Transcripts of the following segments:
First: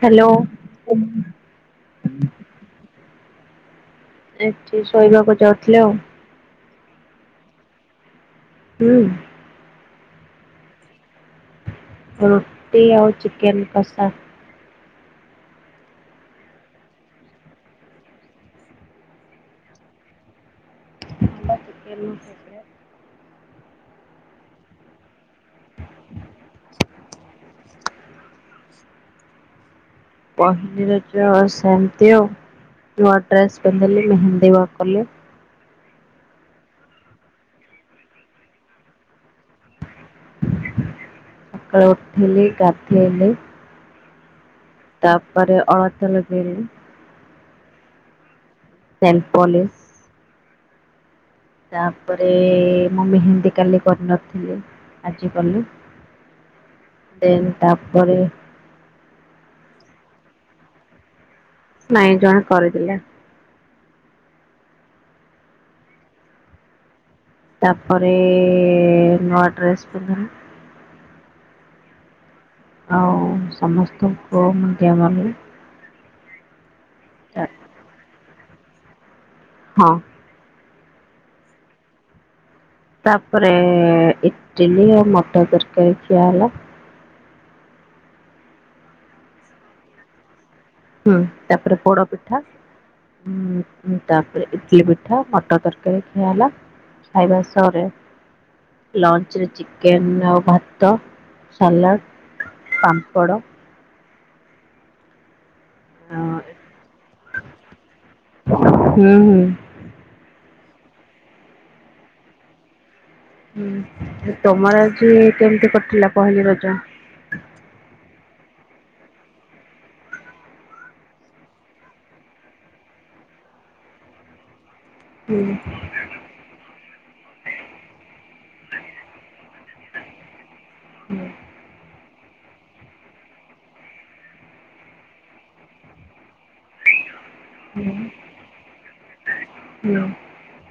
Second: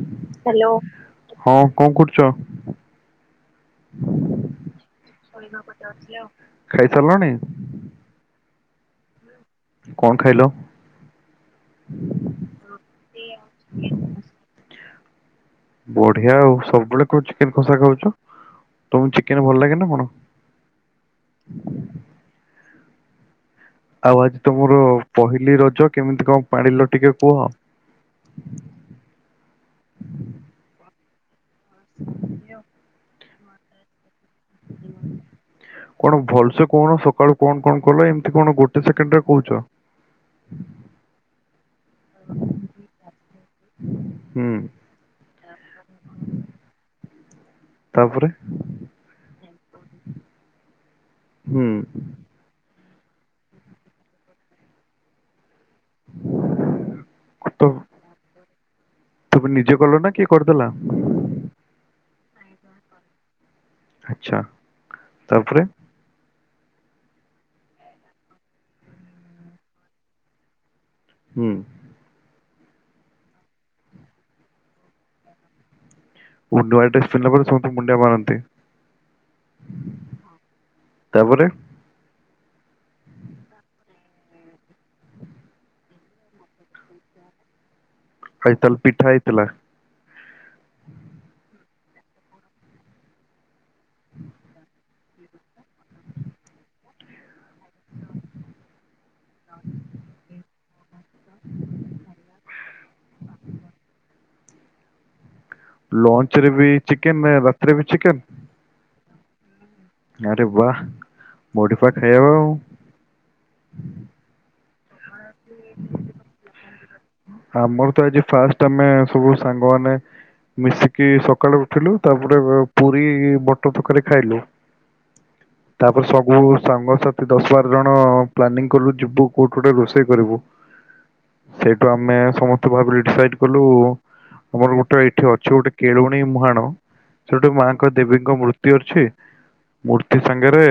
Hello ଲ ହଁ କଣ କରୁଛ? ଏଠି ଶୋଇବାକୁ ଯାଉଥିଲେ ଆଉ ଖାଇସାରିଲାଣି ହୁଁ କଣ ଖାଇଲ ରୁଟି ଆଉ ଚିକେନ କଷା ବଢିଆ ଆଉ ସବୁବେଳେ ଚିକେନ ଖସା ଖାଉଛ ତମକୁ ଚିକେନ ଭଲ ଲାଗେ ନା କଣ? ନ କ ଏ କ ଆଉ ଆଜି ତମର ପହିଲି ର ଛ କେମିତି କଣ ପାଣିିଲ ଟିକେ କୁହ? ପାହିନରା ସେତି ଟ୍ରସ୍ ବ ମେହା ସେବା କଲେ କଣ ଭଲସେ କଣ ସକାଳୁ କଣ କଣ କଲ ଏମିତି କଣ ଗୋଟେ ସେକେଣ୍ଡ ରେ କହୁଛ। ଅକାଡ ଉଠଲି ଗଦ ହେଲି ହୁଁ ତାପରେ ଅଳ ତ ଲଗେଇଲେ ତାପରେ ସେଲପଲି ହୁଁ ତାପରେ ମୁଁ ବିେହତିୀ କାଲି କରିନଥିଲି ଆଜ କାଲି ତ ତାପରେ ତୁମେ ନିଜେ କଲ ନା କିି କରଦଲା କାଇଁ ଜଣ କରିଦଲେ ଆଛା ତାପରେ ତାପରେ ନୂଆ ଡ୍ରେସ୍ ପିନ୍ଧିଲ ହୁଁ ଆଉ ସମସ୍ତଙ୍କୁ ମଧ୍ୟ ଭଲ ଉଣ୍ଡଆ ମୁଣ୍ଡିଆ ମାରନ୍ତି ହଁ ତାପରେ ତାପରେ ଇଟଲିିଉ ମଟା ତରକାରୀ ଖ ଆଲା ଆଇ ତାହଲେ ପିଠା ହେଇଥିଲା ହୁଁ ତାପରେ ପୋଡ ପିଠା ତାପରେ ଇଟଲି ପିଠା ମଟର ତରକାରୀ ଖିଆ ହେଲା ଖାଇବା ସହରେ ଲଞ୍ଚ ରେ ଚିକେନ ଆଉ ଭାତ ସାଲାଡ ପାମ୍ପଡ଼ ଲଞ୍ଚ ରେ ବି ଚିକେନ ରଥରେ ବି ଚିକେନ ହୁଁ ହୁଁ ଆରେ ବାହ ମଡ଼ିପା ଖାଇବା ହଉ ହଁ ତମର ଯେ କେମିତି କରିଥିଲା ପହିଲି ରଜ ଆମର ତ ଆଜି ଫାଷ୍ଟ ଆମେ ସବୁ ସାଙ୍ଗମାନେ ମିଶିକି ସକାଳେୁ ଉଠିଲୁ ତାପରେ ପୁରୀ ବଟର ଥରକାରୀ ଖାଇଲୁ ହୁଁ ତାପରେ ସବୁ ସାଙ୍ଗ ସତି ଦଶ ବାର ଜଣ ପ୍ଲାନିଂ କଲୁ ଯିବୁ କୋଉଠୁ ଗୋଟେ ରୋଷେଇ କରିବୁ ହୁଁ ସେଇଠୁ ଆମେ ସମସ୍ତେ ଭାବିଲେ ଡିସାଇଡ କଲୁ ଆମର ଗୋଟେ ଏଠି ଅଛି ଗୋଟେ କେଳଣେଇ ମୁହାଣ ସେଠି ମାଙ୍କ ହୁଁ ଦେବୀଙ୍କ ମୂର୍ତ୍ତି ଅଛି ହୁଁ ମୂର୍ତ୍ତି ସାଙ୍ଗରେ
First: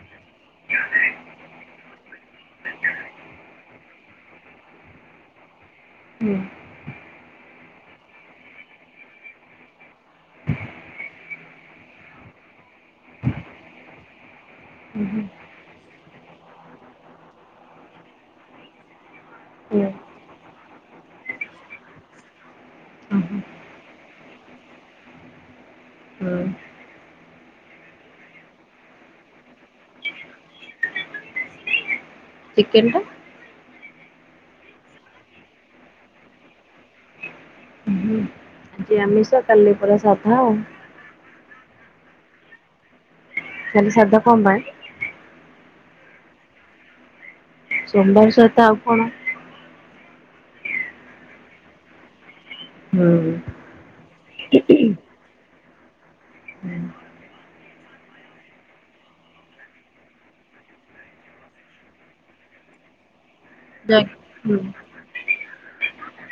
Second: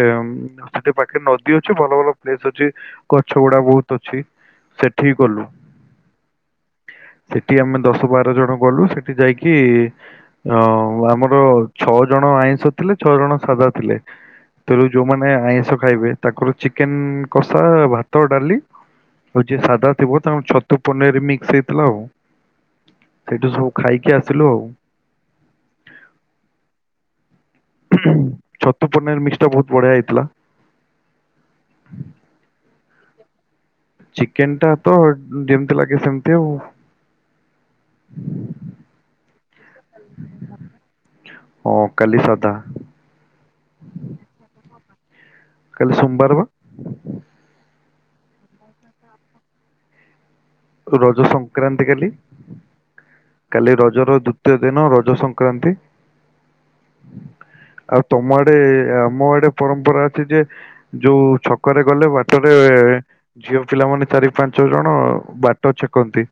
ସେଠି ପାଖରେ ନଦୀ ଅଛି ଭଲ ଭଲ ପ୍ଲେସ ଅଛି ଗଛ ଗୁଡା ବହୁତ ଅଛି ସେଠି ହି ଗଲୁ ହୁଁ ସେଠି ଆମେ ଦଶ ବାର ଜଣ ଗଲୁ ସେଠି ଯାଇକି ଅ ଆମର ଛଅ ଜଣ ଆଇଁଷ ଥିଲେ ଛଅ ଜଣ ସାଧା ଥିଲେ ତେଣୁ ଯୋଉମାନେ ହୁଁ ଆଇଁଷ ଖାଇବେ ତାଙ୍କର ଚିକେନ କଷା ଭାତ ଡାଲି ଆଉ ଯିଏ ସାଧା ଥିବ ତାଙ୍କ ଛ, ତୁ ପନିର ମିକ୍ସ ହେଇଥିଲା ଆଉ ହୁଁ [inaudible] ହୁଁ। ସେଇଠୁ ସବୁ ଖାଇକି ଆସିଲୁ ଆଉ [inaudible] ହୁଁ। ଛତୁ ପୂର୍ଣ୍ଣ ମିକ୍ସ ଟା ବହୁତ ବଢିଆ ହେଇଥିଲା [inaudible] ଚିକେନଟା ଚିକେନ ଟା ତ ଯେମିତି ଲାଗେ ସେମତି ଆଉ [inaudible] ଆଜ୍ଜି ଆମିସ କାଲି ପୁରା ସାଧା ହଁ କାଲି ଶାଧା କାଲି ଶାଧା କଣ ପାଇଁ କାଲି ସୋମବାର ବା ସୋମବାର ସହିତ ଆଉ କଣ ରଜ ସଂକ୍ରାନ୍ତି କାଲି। ହୁଁ କାଲି ରଜର ଦୁ। ଦୃତୀୟ ଦିନ ରଜ ସଂକ୍ରାନ୍ତି । [inaudible] ଆଉ ତମ ଆଡେ ଆମ ଆଡେ ପରମ୍ପରା ଅଛି ଯେ ଯୋଉ ଛକରେ ଗଲେ ବାଟରେ ଝିଅ ପିଲାମାନୋନେ ଚାରି ପାଞ୍ଚ ହୁଁ ଜଣ ବା ଟ ଛେକନ୍ତି।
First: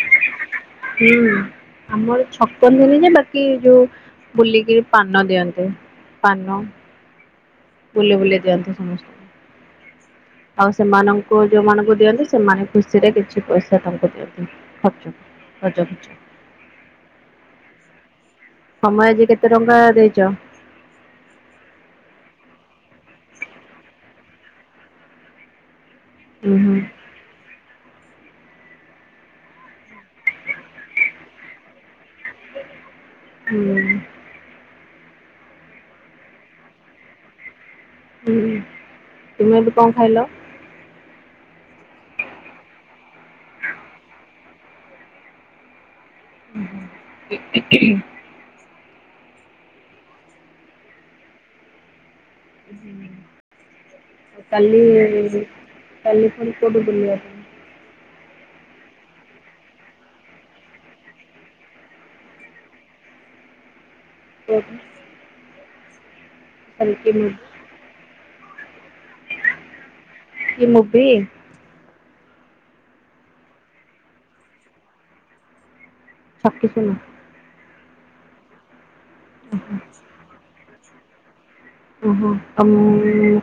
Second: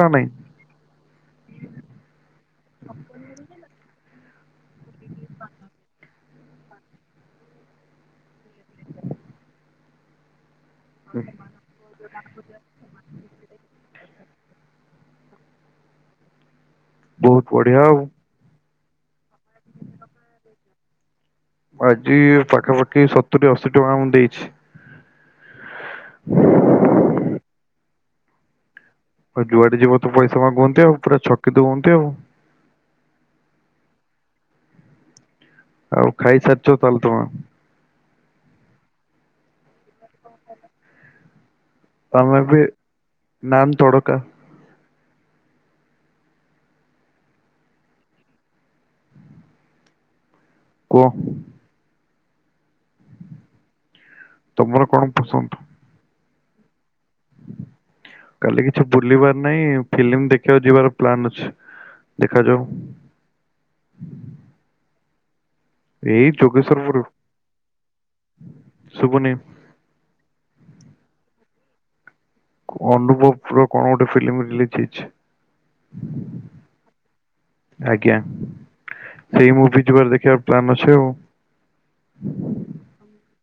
ନା ନାଇଁ? ହୁଁ ଆମର ଛପନ ହେନ ଯେ ବାକି ଯୋଉ ବୁଲିକିରି ପାନ ଦିଅନ୍ତେ। ପାନ [inaudible] ବୁଲି ବୁଲି ଦିଅନ୍ତେ ସମସ୍ତଙ୍କୁ ଆଉ ସେମାନଙ୍କୁ ଯୋଉମାନଙ୍କୁ ଦିଅନ୍ତି ସେମାନେ ଖୁସିରେ କିଛି ପଇସା ତାଙ୍କୁ ଦିଅନ୍ତୁ ଖର୍ଚ୍ଚ ରଜ ଖର୍ଚ୍ଚ [inaudible] ବହୁତ ବଢିଆ ଆଉ ତମେ ଆଜି କେତେ ଟଙ୍କା ଦେଇଚ? ଆଜି ପାଖାପାଖି ସତୁରୀ ଅଶୀ ଟଙ୍କା ମୁଁ ଦେଇଛି। [inaudible] ହୁଁ ହୁଁ ଆଉ ଯୁଆଡେ ଯିବ ତ ପଇସା ମାଗନ୍ତି ଆଉ ପୁରା ଛକି ଦିଅନ୍ତି ଆଉ [inaudible] ହୁଁ। ଆଉ ଖାଇସାରଛ ତାହଲେ ତମେ ହୁଁ ତୁମେ ଆଜି କଣ ଖାଇଲ? ତମେ ବି ନାନ ତଡ଼କା ଉଁ ହୁଁ [inaudible] କୁହ କାଲି ତମର କଣ ପସନ୍ଦ? କାଲି ରୂପ ଟୁ ବୁଲିଆ କି କିଛି ବୁଲିବାର ନାହିଁ ଫିଲ୍ମି ଦେଖିବାକୁ ଯିବାର ପ୍ଲାନ୍ ଅଛି। ଦେଖାଯାଉ [inaudible] ଓହୋ ଏଇ ଯୋଗେଶ ର ମୋର ମୁ ସୁବୁନି [inaudible] କି ମୁଁ ମୁଭି ଅନୁଭବ ପୁର କଣ ଗୋଟେ ଫିଲ୍ମ ରିଲିଜ ହେଇଛି। [inaudible] ଛକି ଶୂନ ଆଜ୍ଞା ସେଇ ମୁଭି ଯିବାର ଦେଖିବାକୁ ପ୍ଲାନ ଅଛି ଆଉ ଓହୋ ତମେ ମେ ଏଁ ଏଁ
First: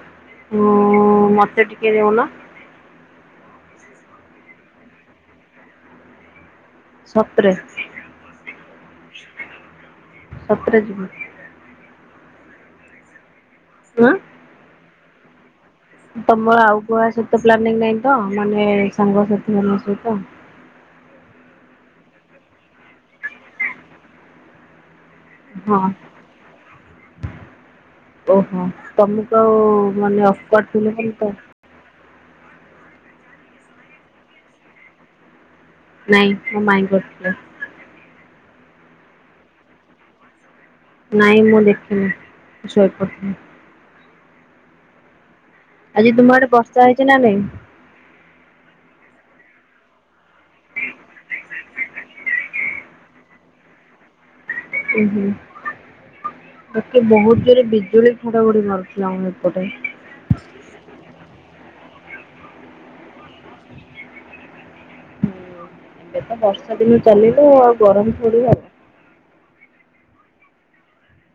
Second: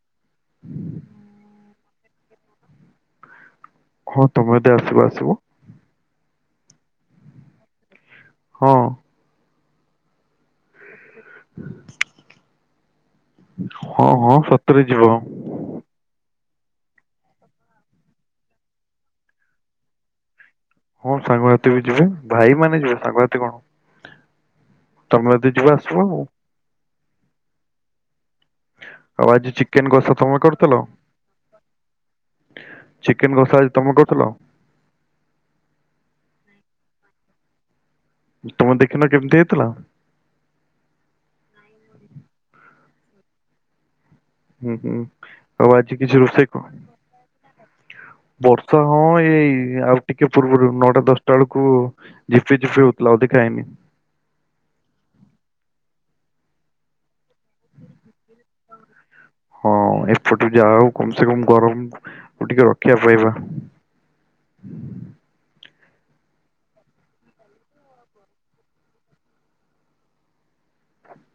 ମଁ ମଁ ମତେ ଟିକେ କେ ଯାଉନ ହଁ ତମେ ଯଦି ଆସିବ ଆସିବ। ସତରେ ହଁ । ସତରେ ଯିବି [inaudible] ହଁ ଆଁ? ହଁ ସତ ରେ ଯି [inaudible] ତମର ଆଉ କୁହା ସହିତ ପ୍ଲାନିଂ ନାହିଁ ତ ମାନେ ସାଙ୍ଗସାଥି ମାନଙ୍କ ସହିତ ହଁ ସାଙ୍ଗସାଥୀ ବି ଯିବେ ଭାଇ ମାନ ଯିବେ ସାଙ୍ଗସାଥି କଣ? ତମେ ଯଦି ଯିବ ହଁ। ଆସିବା ଆଉ ଓହୋ ତମକୁ ଆଜି ଆଉ ଚିକେନ କଷା ମାନେ ତମେ ଅଫ କରିଥିଲ କରିଥିଲେ ତ ଚିକେନ ଘୋଷା ଆଜି ତମେ କରୁଥିଲ। ନାଇଁ ମୋ ମାଇଁ କରଥିଲେ। ତମେ ଦେଖିନ କେମିତି ହେଇଥିଲା। ନାଇଁ ମୁଁ ଦେଖିନି ଶୋଇ ପ ହୁଁ । ହୁଁ ହୁଁ। ଆଉ ଆଜି କିଛି ତୁମ ଆଡେ ରୋଷେଇ କହ ବର୍ଷା ହେଇଛି ନା ନାଇଁ? ବର୍ଷା ହଁ ଏଇ ଆଉ ଟିକେ ପୂର୍ବରୁ ନଅଟା ଦଶଟା ବେଳକୁ ଝିପି ଝିପି ହଉଥିଲା ଆଉ ଦେଖାହଇନି ହୁ ହୁଁ ମେ ବହୁତ ରେ ବିଜୁଳି ଘଡଘଡି ମାର ହଁ ଏପଟୁ ଯା ହଉ କମ ସେ କମ ଗରମ ଟିକେ ରକ୍ଷା ପାଇବା ଏ ତ ବର୍ଷା ଦିନ ଚାଲିଲ ଆଉ ଗରମ ପଡିଗଲା।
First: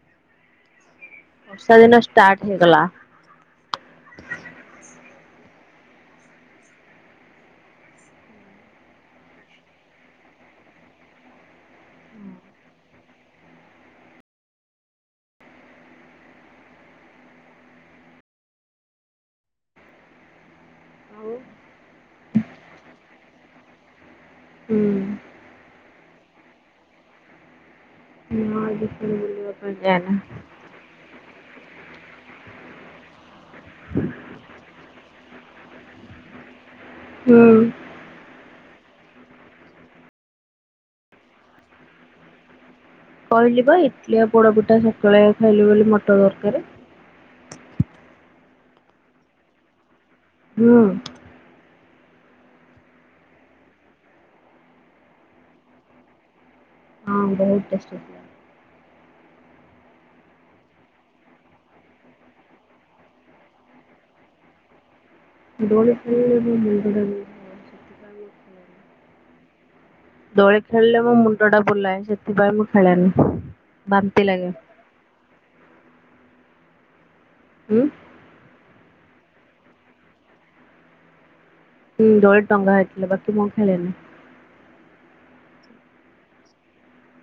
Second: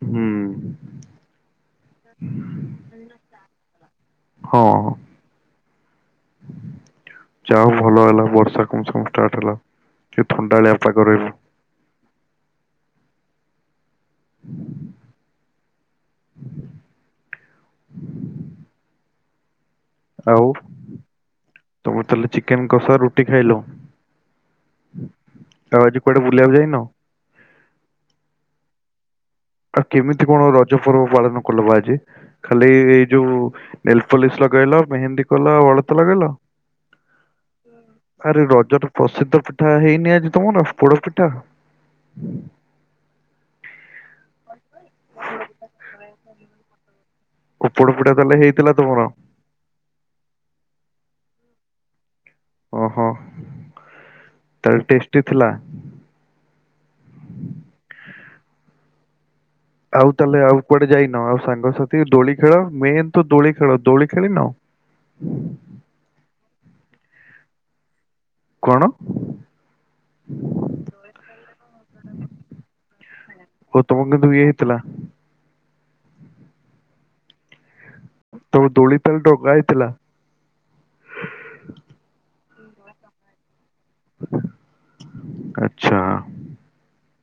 ହୁଁ । ବର୍ଷା ଦିନ ଷ୍ଟାର୍ଟ ହେଇଗଲା। ହଁ ଯାହା ହଉ ଭଲ ହେଲା ବର୍ଷା କଣ ସୁଷ୍ଟଟ ହେଲା କି ଥଣ୍ଡାଳିଆ ପାଗ ରହିବ। ଆଉ ହୁଁ ତମେ ତାହେଲେ ଚିକେନ କଷା ରୁଟି ଖାଇଲ। ଆଉ ଆଜି କୁଆଡେ ବୁଲିବାକୁ ଯାଇନ। ହ। ଆଉ କେମିତି କଣ ରଜ ପର୍ବ ପାଳନ କଲ ବା ଆଜି ଖାଲି ଏଇ ଯୋଉ ନେଲ ପୋଲିସ ଲଗେଇଲ ମେହେନ୍ଦୀ କଲ ଅଳତା ଲଗେଇଲ ହୁଁ । ଆରେ ରଜର ପ୍ରସିଦ୍ଧ ପିଠା ହେଇନି ଆଜି ତମର ପୋଡ ପିଠା କହିଲି ବା ଇଟଲି ଆ ପୋଡ ପିଠା ସକାଳେ ଖାଇଲୁ ବୋଲି ମଟର ତରକାର କପଡ଼ ପିଟା ତାହେଲେ ହେଇଥିଲା ତୁମର ହଁ। ଓହୋ ତାହଲେ ଟେଷ୍ଟି ଥିଲା। ହଁ ବହୁତ ଟେଷ୍ଟ ଥିଲା। ଆଉ ତାହେଲେ ଆଉ କୁଆଡେ ଯାଇନ ଆଉ ସାଙ୍ଗସାଥି ଦୋଳି ଖେଳ ମେନ୍ ତୁ ଦୋଳି ଖେଳ ଦୋଳି ଖେଳି ନ? ଦୋଳି ଖେଳିଲେ ମୋ ମୁଣ୍ଡଟା ବିନ୍ଧା ହଉଚି। କଣ? ଦୋଳି ଖେଳିଲେ ମୋ ମୁଣ୍ଡ ଟା ବୁଲାଏ ସେଥିପାଇଁ ମୁଁ ଖେଳେନି ଓ ତମକୁ କିନ୍ତୁ ବାନ୍ତି ଇଏ ଲାଗେ। ହେଇଥିଲା ହୁଁ। ତମ ଦୋଳି ତେଲ ଟଗା ହେଇଥିଲା। ହୁଁ ଦଳେ ଟଙ୍ଗା ହେଇଥିଲା ବାକି ମୁଁ ଖେଳେ ନି । ଆଚ୍ଛା।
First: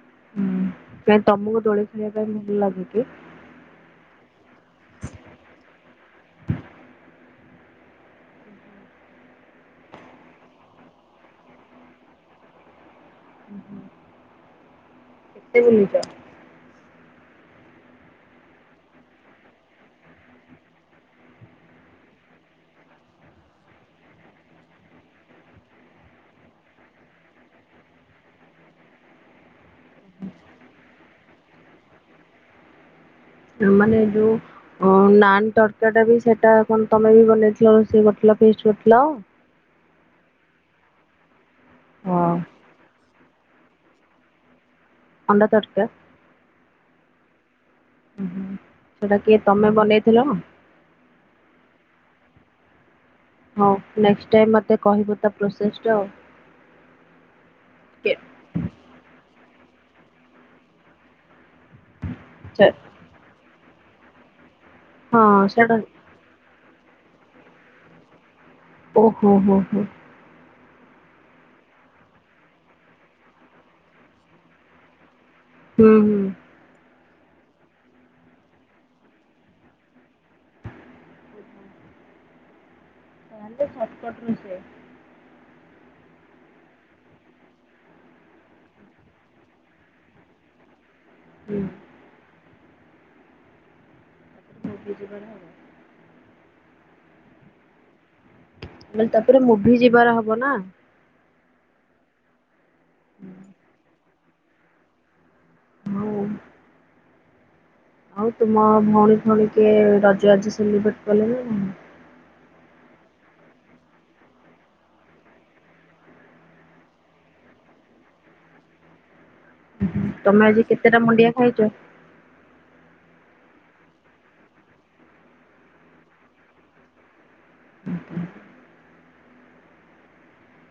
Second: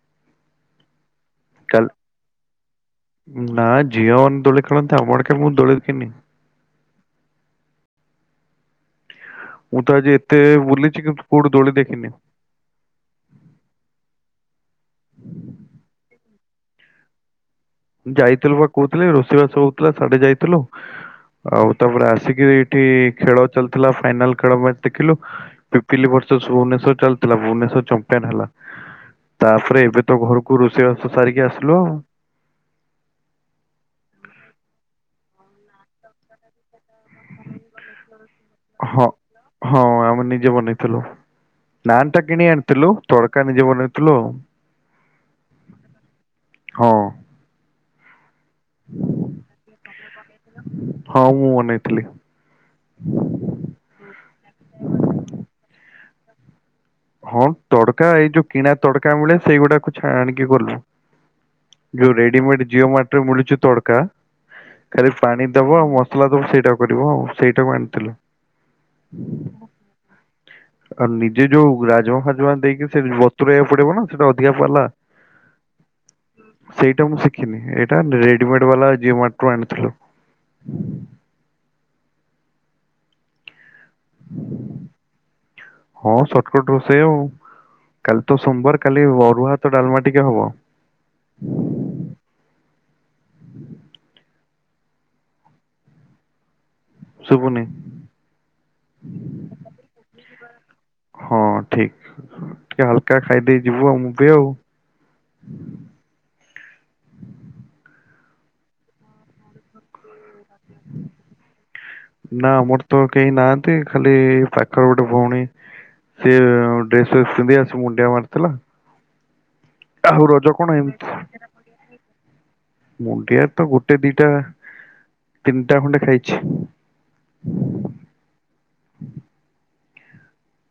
ହୁଁ। କାଇଁ ତମକୁ ଦୋଳି ଖେଳିବା ପାଇଁ ଭଲ ଲାଗେ କି? କଲି ନା ଝିଅ ମାନେ ଦୋଳି ଖେଳନ୍ତି। ଆମର ଆଡେ ମୁଁ ଦୋଳି ଦେଖିନି। ମୁଁ ତ ଆଜି ଏତେ ବୁଲିଛି କିୁ କୋଉଠି ଦୋଳି ଦେଖିନି। କେତେ ବୁଲିଚ? ଯାଇଥିଲୁ ବା କହୁଥିଲି ରୋଷେଇ ବାସ ହଉଥିଲା ସାଢେ ଯାଇଥିଲୁ। ଆଉ ତାପରେ ଆସିକି ଏଇଠି ଖେଳ ଚାଲିଥିଲା ଫାଇନାଲେଳଚ ଦେଖିଲୁିିଲି ବର୍ଷ ଭୁବନେଶ୍ର ଚାଲିଥିଲା ଭୁବନେଶ୍ଵରମ୍ପିନ ହେଲା ତାପରେ ଏବେ ତ ଘରକୁ ରୋଷେଇ ବାସ ସାରିକି ଆସିଲୁ ଆଉ। ମାନେ ଯୋଉ ଅ ନାନ୍ ତରକାର ଟା ବି ସେଇଟା ତମେ ବି ବନେଇଥିଲ ରୋଷେଇ କରିଥିଲ ଫିଷ୍ଟି କରିଥିଲ। ହଁ ହଁ ଆମେ ନିଜେ ବନେଇଥିଲୁ। ନାନ ଟା ହଁ କିଣିଆଣିଥିଲୁ। ତଡକା ନିଜେ ବନେଇଥିଲୁଆଉ। ଅଣ୍ଡା ତରକା? ହଁ। ଓ ହୁ ସେଟା କିଏ ତମେ ବନେଇଥିଲ ନା? ମୁଁ ବନେଇଥିଲି ହଁ। ହଉ ନେଷ୍ଟ୍ ଟାଇମ୍ ମତେ କହିବ ତା ପ୍ରୋସେସ ଟା ଆଉ। ହଁ ତଡକା ଏଇ ଯୋଉ କିଣା ତଡକା ମିଳେ ସେଇଗୁଡାକୁ ଛ ଆଣିକି କଲୁ। ଯଉ ରେଡିମେଡ୍ କେ ଜିଓ ମଟରେ ମିଳୁଚି। ତଡ଼କା ଖାଲି ହଁ ପାଣି ସେଟା ଦବ ଆଉ ମସଲା ଦବ ସେଇଟା କରିବ ଆଉ ସେଇଟା କୁ ଆଣିଥିଲୁ। ଓ ହୋ ହୋ ହୋ। ଆଉ ନିଜେ ଯୋଉ ରାଜାମା ଖାଜୁମା ଦେଇକି ସେ ବତୁରଇକୁ ପଡିବ ନା ସେଇଟା ଅଧିକା ପାଲା। ହୁଁ ହୁଁ। ଏଇଟା ମୁଁ ଶିଖିନି ଏଇଟା ରେଡିମେଡ ବାଲା ଜମଟୁ ଆଣିଥିଲୁ। ସେ ତ ସଛଟକଟ ର ସେ [unintelligible] ହଁ ସଟକଟ ରୋଷେଇ ଆଉ କାଲି ତ ସୋମବାର କାଲି ଅରୁଆାତ ଡାଲମା ଟିକେ ହବ। ହୁଁ। ମୁଛି ବରାବ ଶୁଭୁନି ମେ ତାପରେ ମୁଁ ବି ଯିବାର ହବ ହବ ନା ହଁ ଠିକ ଟିକେ ହାଲକା ଖାଇଦେଇ ଯିବୁ ଆଉଁ କଉ ହଉ ଆଉ ତୁମ ଭଉଣୀ ଭଉଣୀ କିଏ ରଜଜ- ଚ ଭଟ କଲ- ନା ଆମର ତ କେହି ନାହାନ୍ତି ଖାଲି ପାଖର ଗୋଟେ ଭଉଣୀ ସେଏ ଡ୍ରେସ ପିନ୍ଧି ଆସି ମୁଣ୍ଡିଆ ମାରିଥିଲା ଆଉ ତମେ ରଜ ଆଜି କଣ କେତେ ଟା ଏମିତି ମୁଣ୍ଡିଆ ଖାଇଛ ମୁଣ୍ଡିଆ ତ ଗୋଟେ ଦିଟା ତିନିଟା ଖଣ୍ଡେ ଖାଇଛି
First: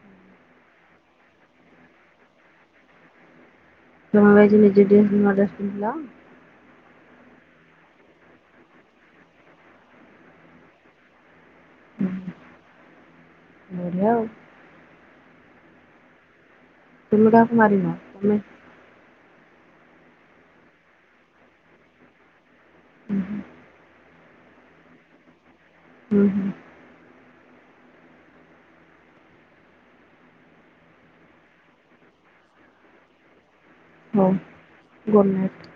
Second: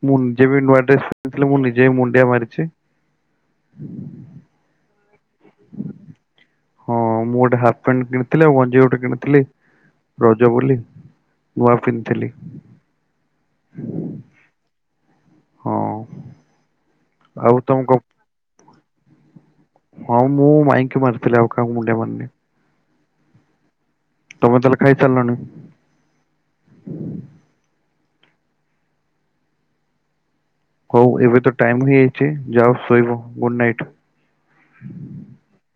ମୁଁ ନିଜେ ବି ନୂଆ ଡ୍ରେଥିଲି ମୁଁ ନିଜେ ବି ମୁଣ୍ଡିଆ ମାରିଛି ଜ ନିଜ ଡେ ଅର୍ଡରା ହଁ ମୁଁ ଗୋଟେ ହାଫ ପ୍ୟାଣ୍ଟ କିଣିଥିଲି ଆଉ ଗଞ୍ଜି ଗୋଟେ କିଣିଥିଲି ରଜ ବୋଲି ନୂଆ ପିନ୍ଧିଥିଲି ବଢିଆ ଆଉ। ହଁ ତୁମେ ଆଉ ଟାକୁ ତମ ମାରିନ କ ତମେ ହଁ ମୁଁ ମାଇକି ମାରଥିଲି ଆଉ କା ମୁଣ୍ଡଆ ମାନେ ହୁଁ ହୁ ତମେ ତାହେ ଖାଇ ଚାଲିଲ ନାହିଁ- ହୁଁ ହୁଁ ହଉ ଏବେ ତ ଟାଇମ ହେଇଯାଇଛି ଯାଉ ଶୋଇବ ଗୁଡ ନାଇଟ- ହଉ ଗୁଡ଼ ନାଇଟ୍-